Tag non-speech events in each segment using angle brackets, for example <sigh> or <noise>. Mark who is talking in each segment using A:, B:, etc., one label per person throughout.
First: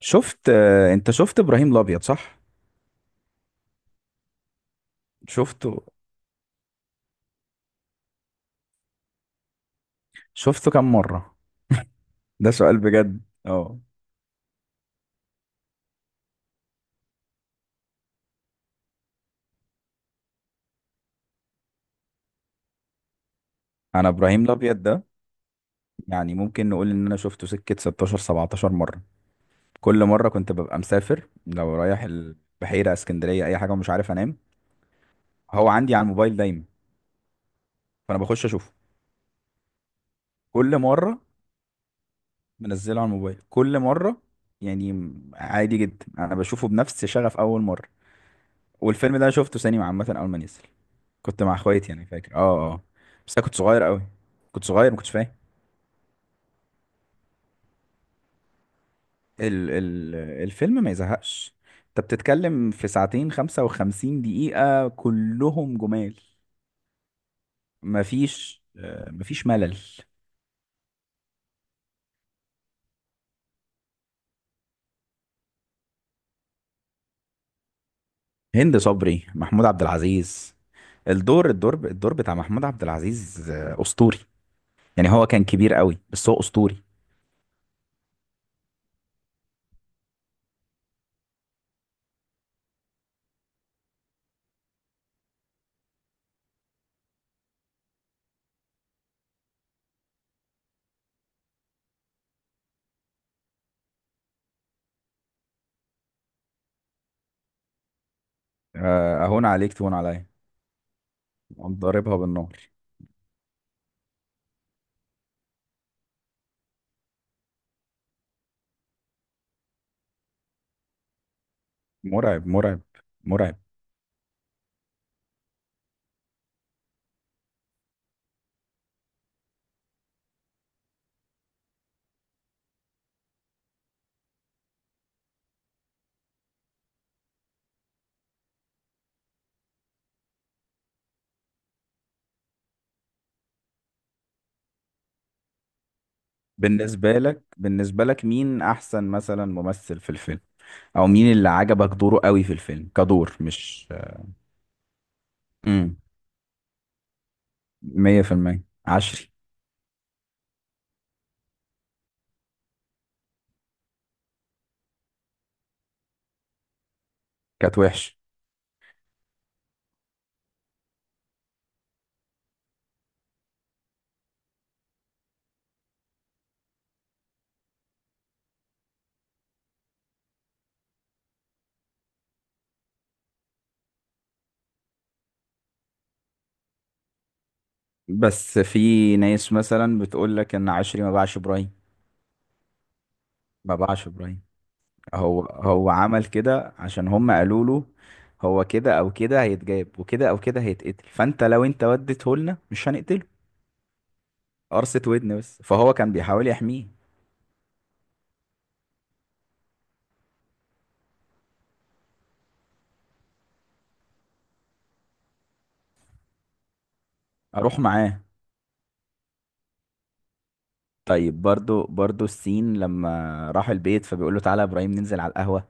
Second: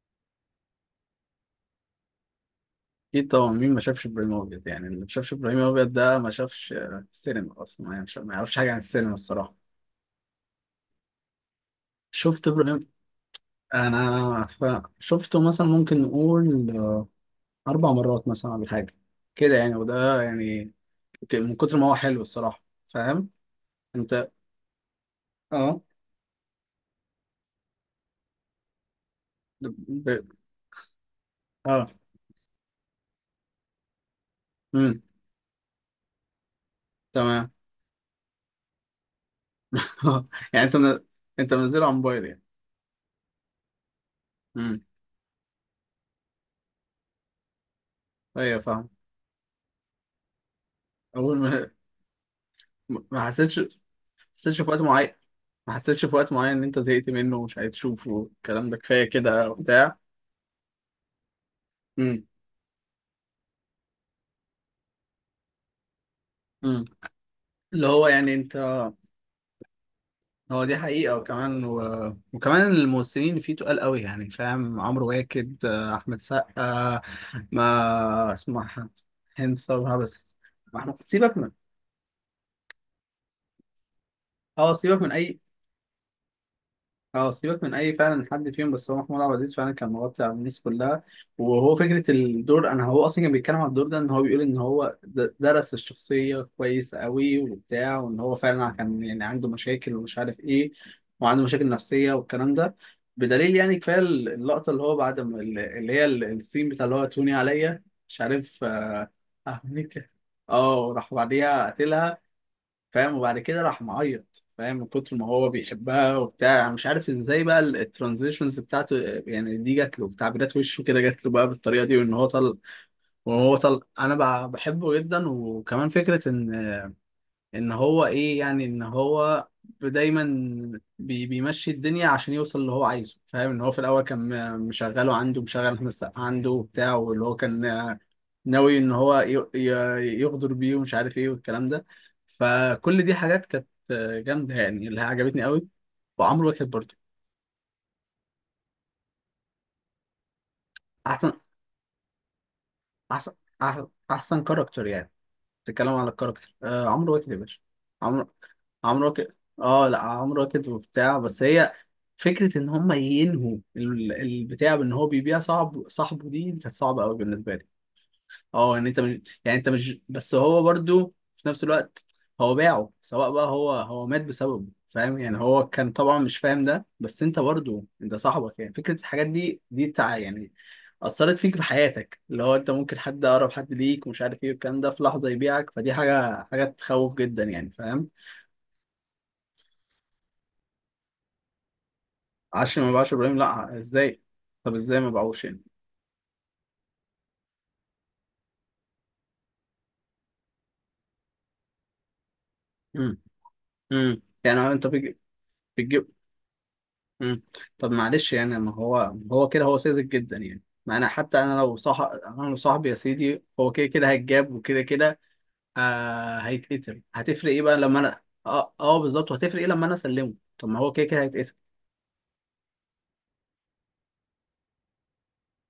A: شفت آه، انت شفت ابراهيم الابيض صح؟
B: اكيد طبعا، مين ما شافش ابراهيم الابيض؟ يعني اللي ما شافش ابراهيم
A: شفته.
B: الابيض ده ما شافش السينما، اصلا ما يعرفش حاجه عن السينما الصراحه.
A: شفته كم مره؟
B: شفت
A: ده سؤال
B: ابراهيم؟
A: بجد. اه.
B: انا شفته مثلا، ممكن نقول اربع مرات مثلا ولا حاجه كده يعني. وده يعني من كتر ما هو حلو الصراحه. فاهم.
A: انا
B: انت.
A: ابراهيم الابيض ده،
B: اه.
A: يعني ممكن نقول ان انا شفته سكه 16 17 مره. كل مره
B: ب...
A: كنت ببقى مسافر لو
B: اه.
A: رايح البحيره اسكندريه اي حاجه ومش عارف انام،
B: امم.
A: هو عندي على الموبايل دايما،
B: تمام.
A: فانا بخش اشوفه
B: <laughs> يعني انت
A: كل مره.
B: انت منزله على موبايل يعني.
A: منزله على الموبايل كل مره.
B: امم.
A: يعني عادي جدا انا بشوفه بنفس شغف اول مره.
B: ايوه فاهم.
A: والفيلم ده أنا شفته سينما عامة أول ما نزل.
B: اول
A: كنت مع
B: ما
A: اخواتي، يعني فاكر.
B: ما
A: بس أنا كنت
B: حسيتش ما
A: صغير قوي.
B: حسيتش
A: كنت
B: في وقت
A: صغير ما كنتش
B: معين
A: فاهم.
B: ما حسيتش في وقت معين ان انت زهقت منه ومش عايز تشوفه، الكلام ده كفايه كده
A: ال
B: وبتاع.
A: ال الفيلم ما يزهقش. أنت
B: امم.
A: بتتكلم في ساعتين 55 دقيقة كلهم جمال.
B: امم. اللي هو يعني انت.
A: مفيش ملل.
B: هو دي حقيقه، وكمان وكمان الممثلين اللي فيه تقال قوي يعني، فاهم، عمرو واكد احمد سقا. ما
A: هند
B: اسمها؟
A: صبري،
B: هند
A: محمود عبد
B: صبري بس.
A: العزيز.
B: ما احنا سيبك من...
A: الدور بتاع محمود عبد العزيز أسطوري.
B: اه سيبك
A: يعني
B: من
A: هو
B: اي
A: كان كبير قوي بس هو أسطوري.
B: اه سيبك من اي فعلا، حد فيهم بس هو محمود عبد العزيز فعلا كان مغطي على الناس كلها. وهو فكره الدور، انا هو اصلا كان بيتكلم عن الدور ده، ان هو بيقول ان هو درس الشخصيه كويس قوي وبتاع، وان هو فعلا كان يعني عنده مشاكل ومش عارف ايه، وعنده مشاكل نفسيه والكلام ده. بدليل يعني كفايه اللقطه اللي هو بعد ما اللي هي السين بتاع اللي هو توني عليا، مش عارف
A: آه، أهون عليك تهون
B: أهملك.
A: عليا.
B: اه، وراح بعديها
A: ضاربها
B: قتلها.
A: بالنار.
B: فاهم. وبعد كده راح معيط، فاهم، من كتر ما هو بيحبها وبتاع يعني. مش عارف ازاي بقى الترانزيشنز بتاعته يعني، دي جات له تعبيرات وشه كده، جات له بقى بالطريقه دي، وان هو
A: مرعب
B: طل.
A: مرعب
B: وهو
A: مرعب.
B: طل انا بحبه جدا. وكمان فكره ان ان هو ايه يعني ان هو دايما بيمشي الدنيا عشان يوصل اللي هو عايزه، فاهم، ان هو في الاول كان مشغله عنده، مشغل احمد السقا عنده وبتاع، واللي هو كان ناوي ان هو يغدر بيه ومش عارف ايه والكلام ده. فكل دي حاجات كانت جامده يعني، اللي هي عجبتني قوي. وعمرو واكد برضه.
A: بالنسبة لك مين أحسن مثلا ممثل في الفيلم؟ أو مين
B: احسن.
A: اللي عجبك دوره قوي في الفيلم
B: احسن.
A: كدور؟ مش
B: احسن كاركتر يعني؟ بتتكلم
A: امم
B: على الكاركتر، آه، عمرو واكد يا باشا.
A: مية
B: عمرو
A: في المية
B: عمرو
A: عشري.
B: واكد. اه لا، عمرو واكد وبتاع بس هي، فكره ان هم ينهوا البتاع، بان هو بيبيع صاحبه، دي كانت صعبه قوي بالنسبه لي.
A: كانت وحش.
B: اه يعني انت مش، بس هو برضو في نفس الوقت هو باعه. سواء بقى هو مات بسببه، فاهم. يعني هو كان طبعا مش فاهم ده، بس انت برضو انت صاحبك. يعني فكرة الحاجات دي دي تع يعني أثرت فيك في حياتك، اللي هو انت ممكن حد، حد ليك ومش عارف ايه والكلام ده، في لحظة يبيعك. فدي حاجة تخوف جدا يعني، فاهم.
A: بس في ناس مثلا بتقول لك إن عشري ما باعش إبراهيم.
B: عشري ما باعش إبراهيم؟
A: ما
B: لا،
A: باعش
B: ازاي؟
A: إبراهيم.
B: طب ازاي ما
A: هو
B: باعوش يعني؟
A: هو عمل كده عشان هم قالوا له، هو كده أو كده هيتجاب وكده أو كده هيتقتل، فأنت لو أنت وديته لنا مش
B: امم.
A: هنقتله.
B: امم. يعني انت
A: قرصة
B: بتجيب.
A: ودن بس، فهو كان بيحاول يحميه.
B: مم. طب معلش يعني، ما هو هو كده هو ساذج جدا يعني. ما انا حتى انا لو صاحبي يا سيدي، هو كده كده هيتجاب، وكده كده هيتقتل، هتفرق ايه بقى
A: أروح
B: لما انا...
A: معاه.
B: اه، بالظبط، وهتفرق ايه لما انا اسلمه؟ طب ما هو كده كده
A: طيب،
B: هيتقتل.
A: برضو السين لما راح البيت فبيقول له تعالى يا ابراهيم ننزل على القهوة.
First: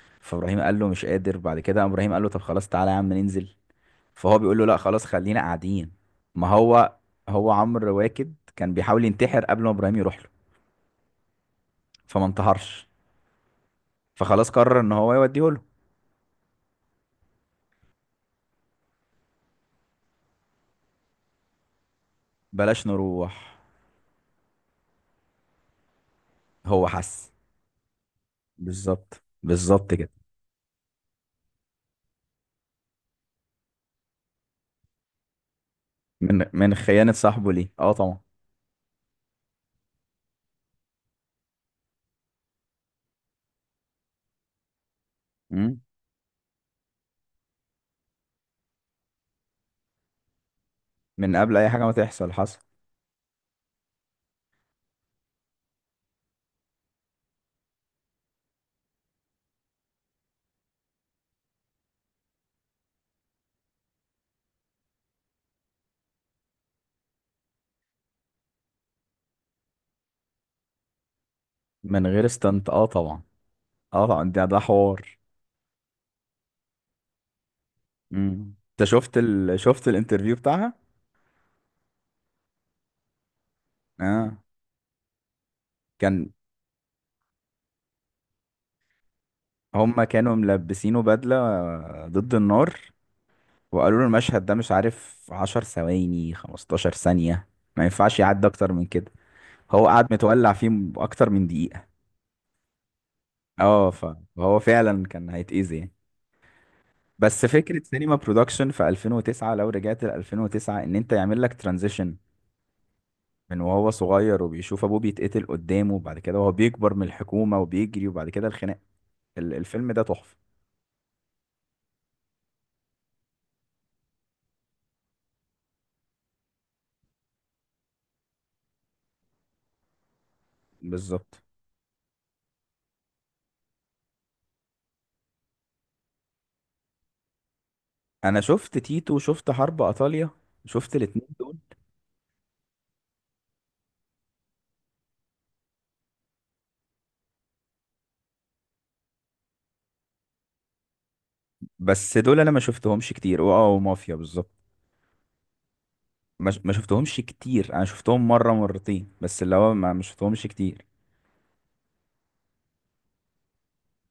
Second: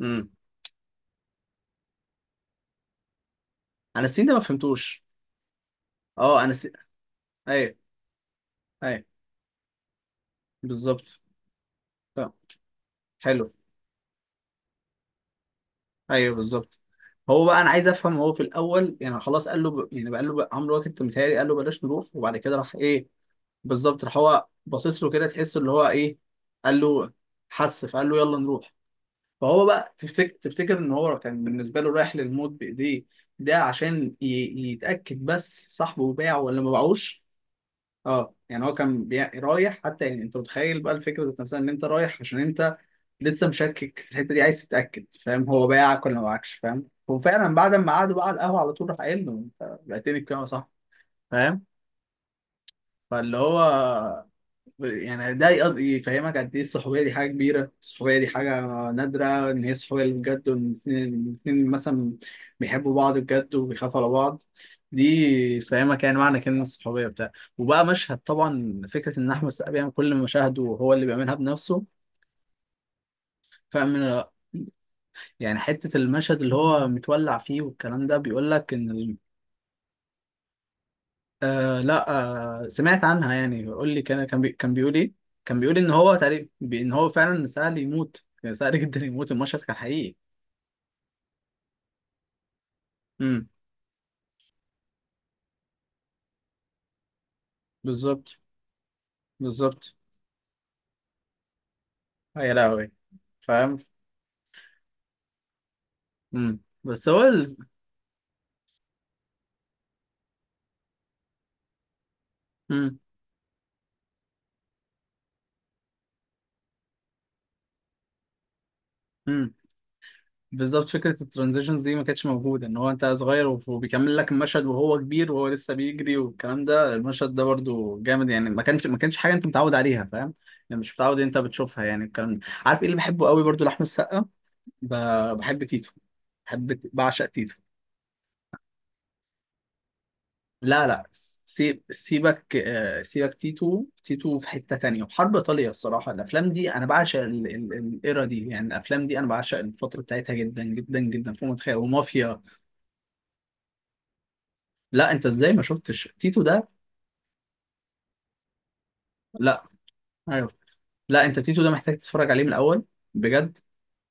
B: امم.
A: فابراهيم قال له مش قادر، بعد كده قام ابراهيم قال له طب خلاص تعالى يا عم ننزل،
B: انا السين ده
A: فهو
B: ما
A: بيقول له لا
B: فهمتوش.
A: خلاص خلينا قاعدين.
B: اه،
A: ما هو
B: ايوه.
A: عمرو واكد كان
B: ايوه
A: بيحاول ينتحر قبل ما ابراهيم يروح له.
B: بالظبط.
A: فما
B: طب،
A: انتحرش،
B: حلو.
A: فخلاص قرر ان هو يوديه له.
B: ايوه بالظبط. هو بقى انا عايز افهم، هو في الاول يعني خلاص قال له يعني بقى، قال له بقى عمرو واكد متهيألي قال له بلاش نروح، وبعد كده راح
A: بلاش
B: ايه؟
A: نروح.
B: بالظبط. راح هو باصص له كده، تحس اللي هو ايه. قال
A: هو
B: له...
A: حس.
B: حس فقال له يلا نروح.
A: بالظبط
B: فهو بقى،
A: بالظبط كده.
B: تفتكر ان هو كان بالنسبه له رايح للموت بايديه، ده عشان يتاكد بس، صاحبه باعه
A: من
B: ولا ما
A: من خيانة
B: باعوش؟
A: صاحبه ليه، اه طبعا.
B: اه يعني هو كان رايح حتى، يعني انت متخيل بقى الفكره ذات نفسها، ان انت رايح عشان انت لسه مشكك في الحته دي، عايز تتاكد، فاهم، هو
A: مم.
B: باعك ولا ما باعكش. فاهم. وفعلا بعد ما قعدوا بقى على القهوه، على طول راح قايل له: انت بعتني بكام يا صاحبي؟
A: من قبل
B: فاهم.
A: اي حاجة ما تحصل حصل.
B: فاللي هو يعني، ده يفهمك قد ايه الصحوبيه دي حاجه كبيره. الصحوبيه دي حاجه نادره، ان هي صحوبيه اللي بجد، وان الاتنين مثلا بيحبوا بعض بجد وبيخافوا على بعض. دي تفهمك يعني معنى كلمه الصحوبيه بتاع. وبقى مشهد، طبعا فكره ان احمد السقا بيعمل كل مشاهده وهو اللي بيعملها بنفسه،
A: من غير استنت، اه طبعا. اه
B: فاهم.
A: طبعا ده حوار.
B: يعني حتة المشهد اللي هو متولع فيه والكلام ده، بيقول
A: مم.
B: لك
A: انت
B: إن...
A: شفت شفت الانترفيو بتاعها؟
B: آه، لا. آه، سمعت عنها يعني. قول لي،
A: اه،
B: كان بيقول ايه؟ كان بيقول ان هو
A: كان
B: تقريبا ان هو فعلا سهل يموت، كان سهل <laughs> جدا يموت، المشهد كان
A: هما
B: حقيقي.
A: كانوا ملبسينه بدلة ضد النار.
B: امم.
A: وقالوا له المشهد ده مش عارف 10 ثواني 15 ثانية ما ينفعش
B: بالظبط.
A: يعدي اكتر من كده. هو
B: بالظبط.
A: قعد متولع فيه اكتر من دقيقة.
B: يا لهوي. فاهم.
A: اه، فهو فعلا كان هيتأذي يعني.
B: بس هو
A: بس فكرة سينما برودكشن في 2009، لو رجعت ل 2009 ان انت يعمل لك ترانزيشن
B: امم.
A: من وهو صغير وبيشوف ابوه بيتقتل قدامه وبعد كده وهو بيكبر من الحكومة وبيجري وبعد كده الخناقة.
B: امم.
A: الفيلم ده تحفة.
B: بالظبط. فكرة الترانزيشنز دي ما كانتش موجودة، ان هو انت صغير وبيكمل لك المشهد وهو كبير، وهو لسه بيجري والكلام ده. المشهد ده برضو جامد يعني، ما كانش حاجة انت متعود عليها، فاهم. يعني مش متعود انت
A: بالظبط.
B: بتشوفها يعني، الكلام ده. عارف ايه اللي بحبه قوي برضو لأحمد السقا؟ بحب تيتو. بعشق تيتو.
A: انا شفت تيتو وشفت حرب ايطاليا.
B: لا
A: شفت
B: لا،
A: الاتنين دول.
B: سيبك تيتو. تيتو في حتة تانية، وحرب إيطاليا. الصراحة الأفلام دي أنا بعشق الإيرا دي يعني. الأفلام دي أنا بعشق الفترة بتاعتها جدا جدا جدا، فوق ما تتخيل،
A: بس دول
B: ومافيا.
A: انا ما شفتهمش كتير، واه، ومافيا بالظبط.
B: لا أنت إزاي ما شفتش تيتو ده؟
A: ما شفتهمش كتير. انا شفتهم مرة مرتين بس، اللي
B: لا.
A: هو ما شفتهمش
B: أيوه.
A: كتير.
B: لا أنت، تيتو ده محتاج تتفرج عليه من الأول، بجد.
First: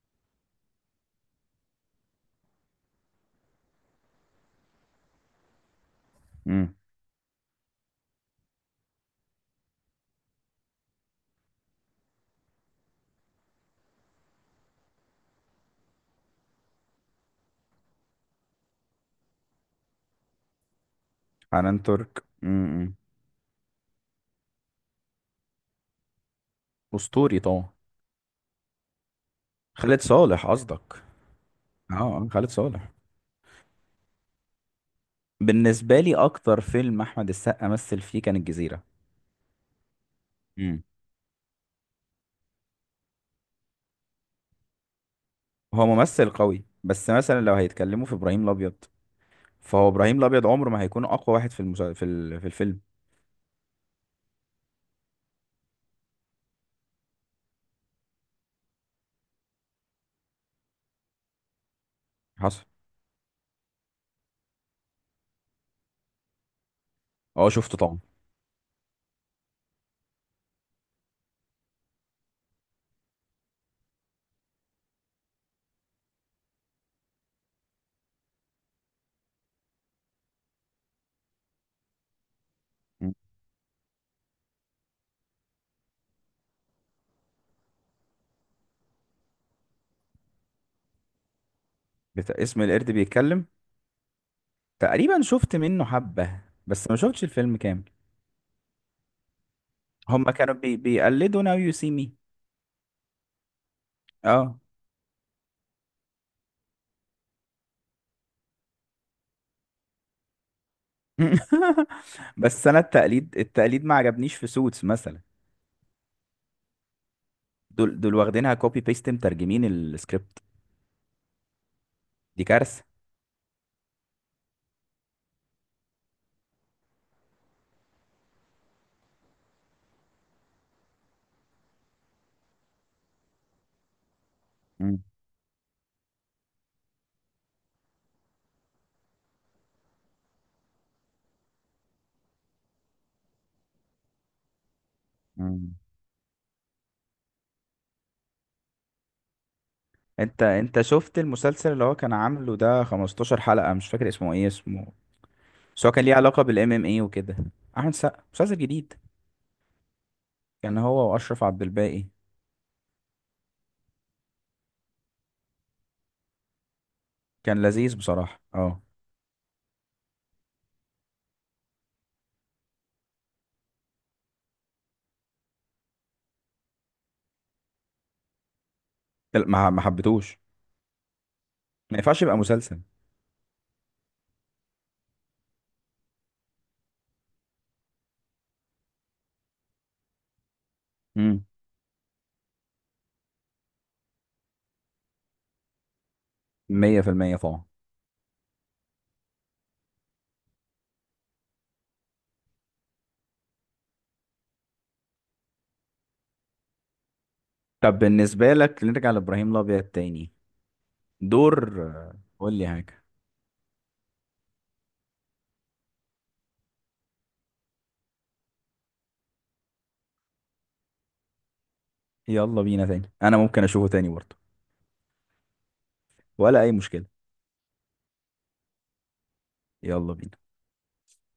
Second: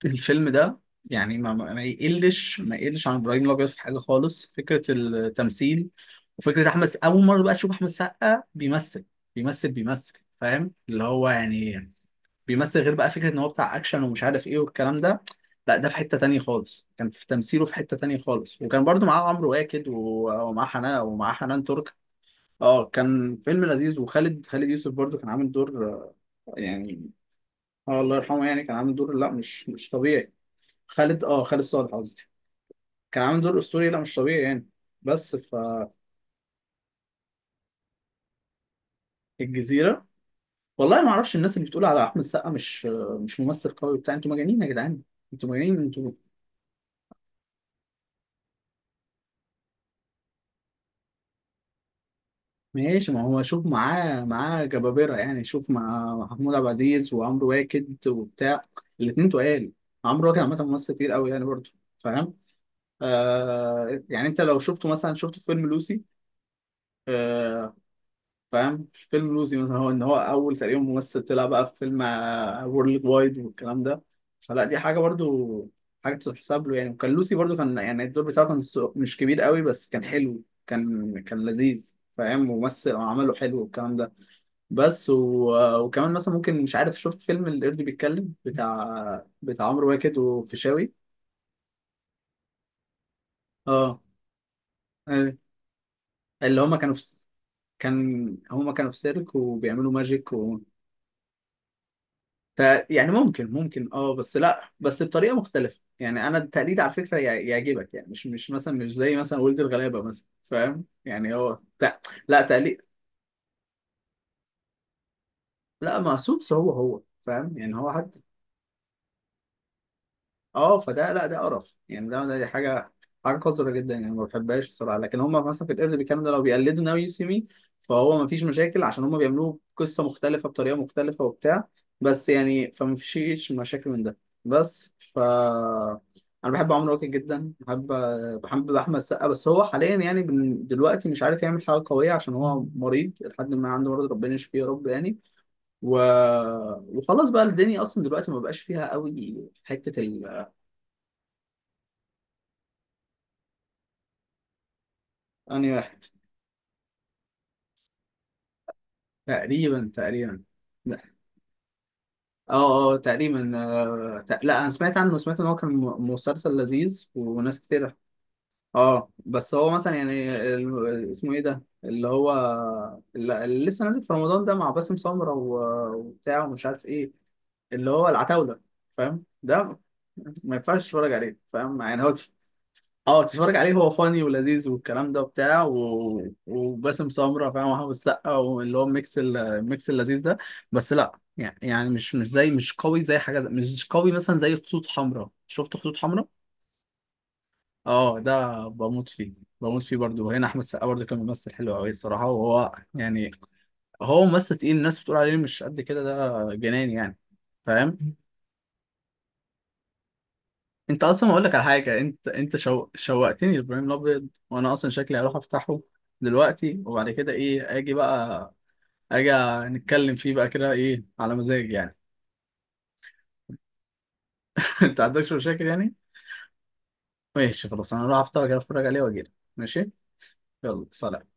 B: الفيلم ده يعني ما يقلش عن ابراهيم الابيض في حاجه خالص، فكره التمثيل. وفكره
A: امم.
B: احمد، اول مره بقى اشوف احمد سقا بيمثل، فاهم اللي هو يعني، بيمثل غير بقى، فكره ان هو بتاع اكشن ومش عارف ايه والكلام ده. لا، ده في حته تانية خالص، كان في تمثيله في حته تانية خالص. وكان برضو معاه عمرو واكد ومعاه حنان
A: حنان
B: ترك.
A: ترك.
B: اه،
A: امم.
B: كان فيلم لذيذ. خالد يوسف برضو كان عامل دور يعني.
A: اسطوري طبعا.
B: اه، الله يرحمه يعني، كان عامل دور، لا مش،
A: خالد
B: طبيعي.
A: صالح قصدك؟
B: خالد صالح
A: اه
B: قصدي.
A: آه، خالد صالح.
B: كان عامل دور اسطوري، لا مش طبيعي يعني. بس.
A: بالنسبة لي اكتر فيلم احمد السقا مثل فيه كان الجزيرة.
B: فالجزيره.
A: امم.
B: والله ما اعرفش، الناس اللي بتقول على احمد السقا مش ممثل قوي بتاع، انتوا مجانين يا جدعان. انتوا مجانين،
A: هو
B: انتوا...
A: ممثل قوي بس مثلا لو هيتكلموا في ابراهيم الابيض، فهو ابراهيم الابيض عمره ما هيكون اقوى واحد في المسا... في ال... في الفيلم.
B: ماشي، ما هو شوف، معاه جبابره يعني، شوف مع محمود عبد العزيز وعمرو واكد وبتاع، الاثنين تقال. عمرو واكد عامه ممثل كتير قوي يعني برضه، فاهم.
A: حصل.
B: آه يعني انت لو شفته مثلا، شفت في فيلم لوسي
A: اه
B: آه،
A: شفته طبعا.
B: فاهم؟ مش فيلم لوسي مثلا، هو ان هو اول تقريبا ممثل طلع بقى في فيلم وورلد وايد والكلام ده. فلا، دي حاجه برضو، حاجه تتحسب له يعني. وكان لوسي برضو، كان يعني الدور بتاعه كان مش كبير قوي، بس كان حلو، كان لذيذ، فاهم، ممثل
A: مم.
B: وعمله حلو والكلام ده. بس وكمان مثلا، ممكن مش عارف، شفت فيلم القرد بيتكلم بتاع عمرو واكد وفيشاوي؟
A: اسم القرد بيتكلم؟
B: اه،
A: تقريبا
B: أيوة.
A: شفت منه حبة،
B: اللي هما
A: بس
B: كانوا
A: ما
B: في
A: شفتش الفيلم كامل.
B: كان هما كانوا في سيرك وبيعملوا
A: هما
B: ماجيك.
A: كانوا بيقلدوا ناو يو سي مي.
B: يعني ممكن، اه، بس
A: اه.
B: لا، بس بطريقه مختلفه يعني. انا التقليد على فكره يعجبك يعني، مش مش مثلا مش زي مثلا ولد الغلابه مثلا، فاهم يعني، هو لا.
A: <laughs>
B: لا،
A: بس انا
B: تقليد.
A: التقليد التقليد ما عجبنيش في سوتس مثلا.
B: لا، ما سوتس هو، فاهم يعني هو
A: دول دول
B: حد.
A: واخدينها كوبي بيست، مترجمين السكريبت.
B: اه، فده لا، ده قرف يعني،
A: دي
B: ده
A: كارثة.
B: حاجه قذره جدا يعني، ما بحبهاش الصراحه. لكن هم مثلا في القرد بيتكلموا ده، لو بيقلدوا ناوي سيمي فهو ما فيش مشاكل، عشان هم بيعملوه قصه مختلفه بطريقه مختلفه وبتاع. بس يعني فما فيش مشاكل من ده. بس
A: مم.
B: ف انا بحب عمرو واكد جدا، بحب. احمد السقا بس هو حاليا يعني، دلوقتي مش عارف يعمل حاجه قويه، عشان هو مريض لحد ما عنده مرض، ربنا يشفيه يا رب يعني.
A: مم.
B: و... وخلاص بقى الدنيا اصلا دلوقتي ما بقاش فيها قوي حته.
A: انت شفت المسلسل اللي هو كان عامله ده 15 حلقة، مش فاكر اسمه ايه اسمه؟
B: أنهي
A: بس هو كان
B: واحد؟
A: ليه علاقة بالام ام اي وكده. احمد سقا مسلسل جديد،
B: تقريبا. تقريبا.
A: كان
B: لا.
A: هو واشرف عبد الباقي.
B: اه، اه تقريبا، لا، انا سمعت عنه، سمعت ان هو كان مسلسل لذيذ وناس
A: كان
B: كتير.
A: لذيذ بصراحة، اه.
B: اه، بس هو مثلا يعني اسمه ايه ده اللي هو، اللي لسه نازل في رمضان ده مع باسم سمرة وبتاع ومش عارف ايه، اللي هو العتاولة، فاهم
A: لا، ما
B: ده.
A: ما حبيتهوش.
B: ما ينفعش تتفرج عليه، فاهم
A: ما
B: يعني هو.
A: ينفعش يبقى مسلسل.
B: اه، تتفرج عليه هو فاني ولذيذ والكلام ده وبتاع، وباسم سمرة، فاهم، وحافظ السقا، واللي هو الميكس، الميكس اللذيذ ده. بس لا
A: امم.
B: يعني، مش، مش زي مش قوي زي حاجة، مش قوي مثلا زي خطوط حمراء. شفت خطوط حمراء؟
A: 100% طبعا.
B: اه، ده بموت فيه. بموت فيه برضه. وهنا احمد السقا برضه كان ممثل حلو قوي الصراحة. وهو يعني، هو ممثل تقيل، الناس بتقول عليه مش قد كده، ده جنان يعني.
A: طب
B: فاهم؟
A: بالنسبة لك نرجع لابراهيم الابيض تاني.
B: انت اصلا اقول لك على
A: دور.
B: حاجه، انت
A: قول
B: انت
A: لي حاجة.
B: شوقتني لابراهيم الابيض، وانا اصلا شكلي هروح افتحه دلوقتي، وبعد كده ايه، اجي نتكلم فيه بقى كده، ايه على مزاج يعني.
A: يلا بينا تاني، انا ممكن اشوفه تاني برضه.
B: <laughs> انت عندكش مشاكل يعني؟
A: ولا اي مشكلة.
B: ماشي، خلاص انا هروح افتحه كده، اتفرج عليه واجي، ماشي،
A: يلا بينا.
B: يلا سلام.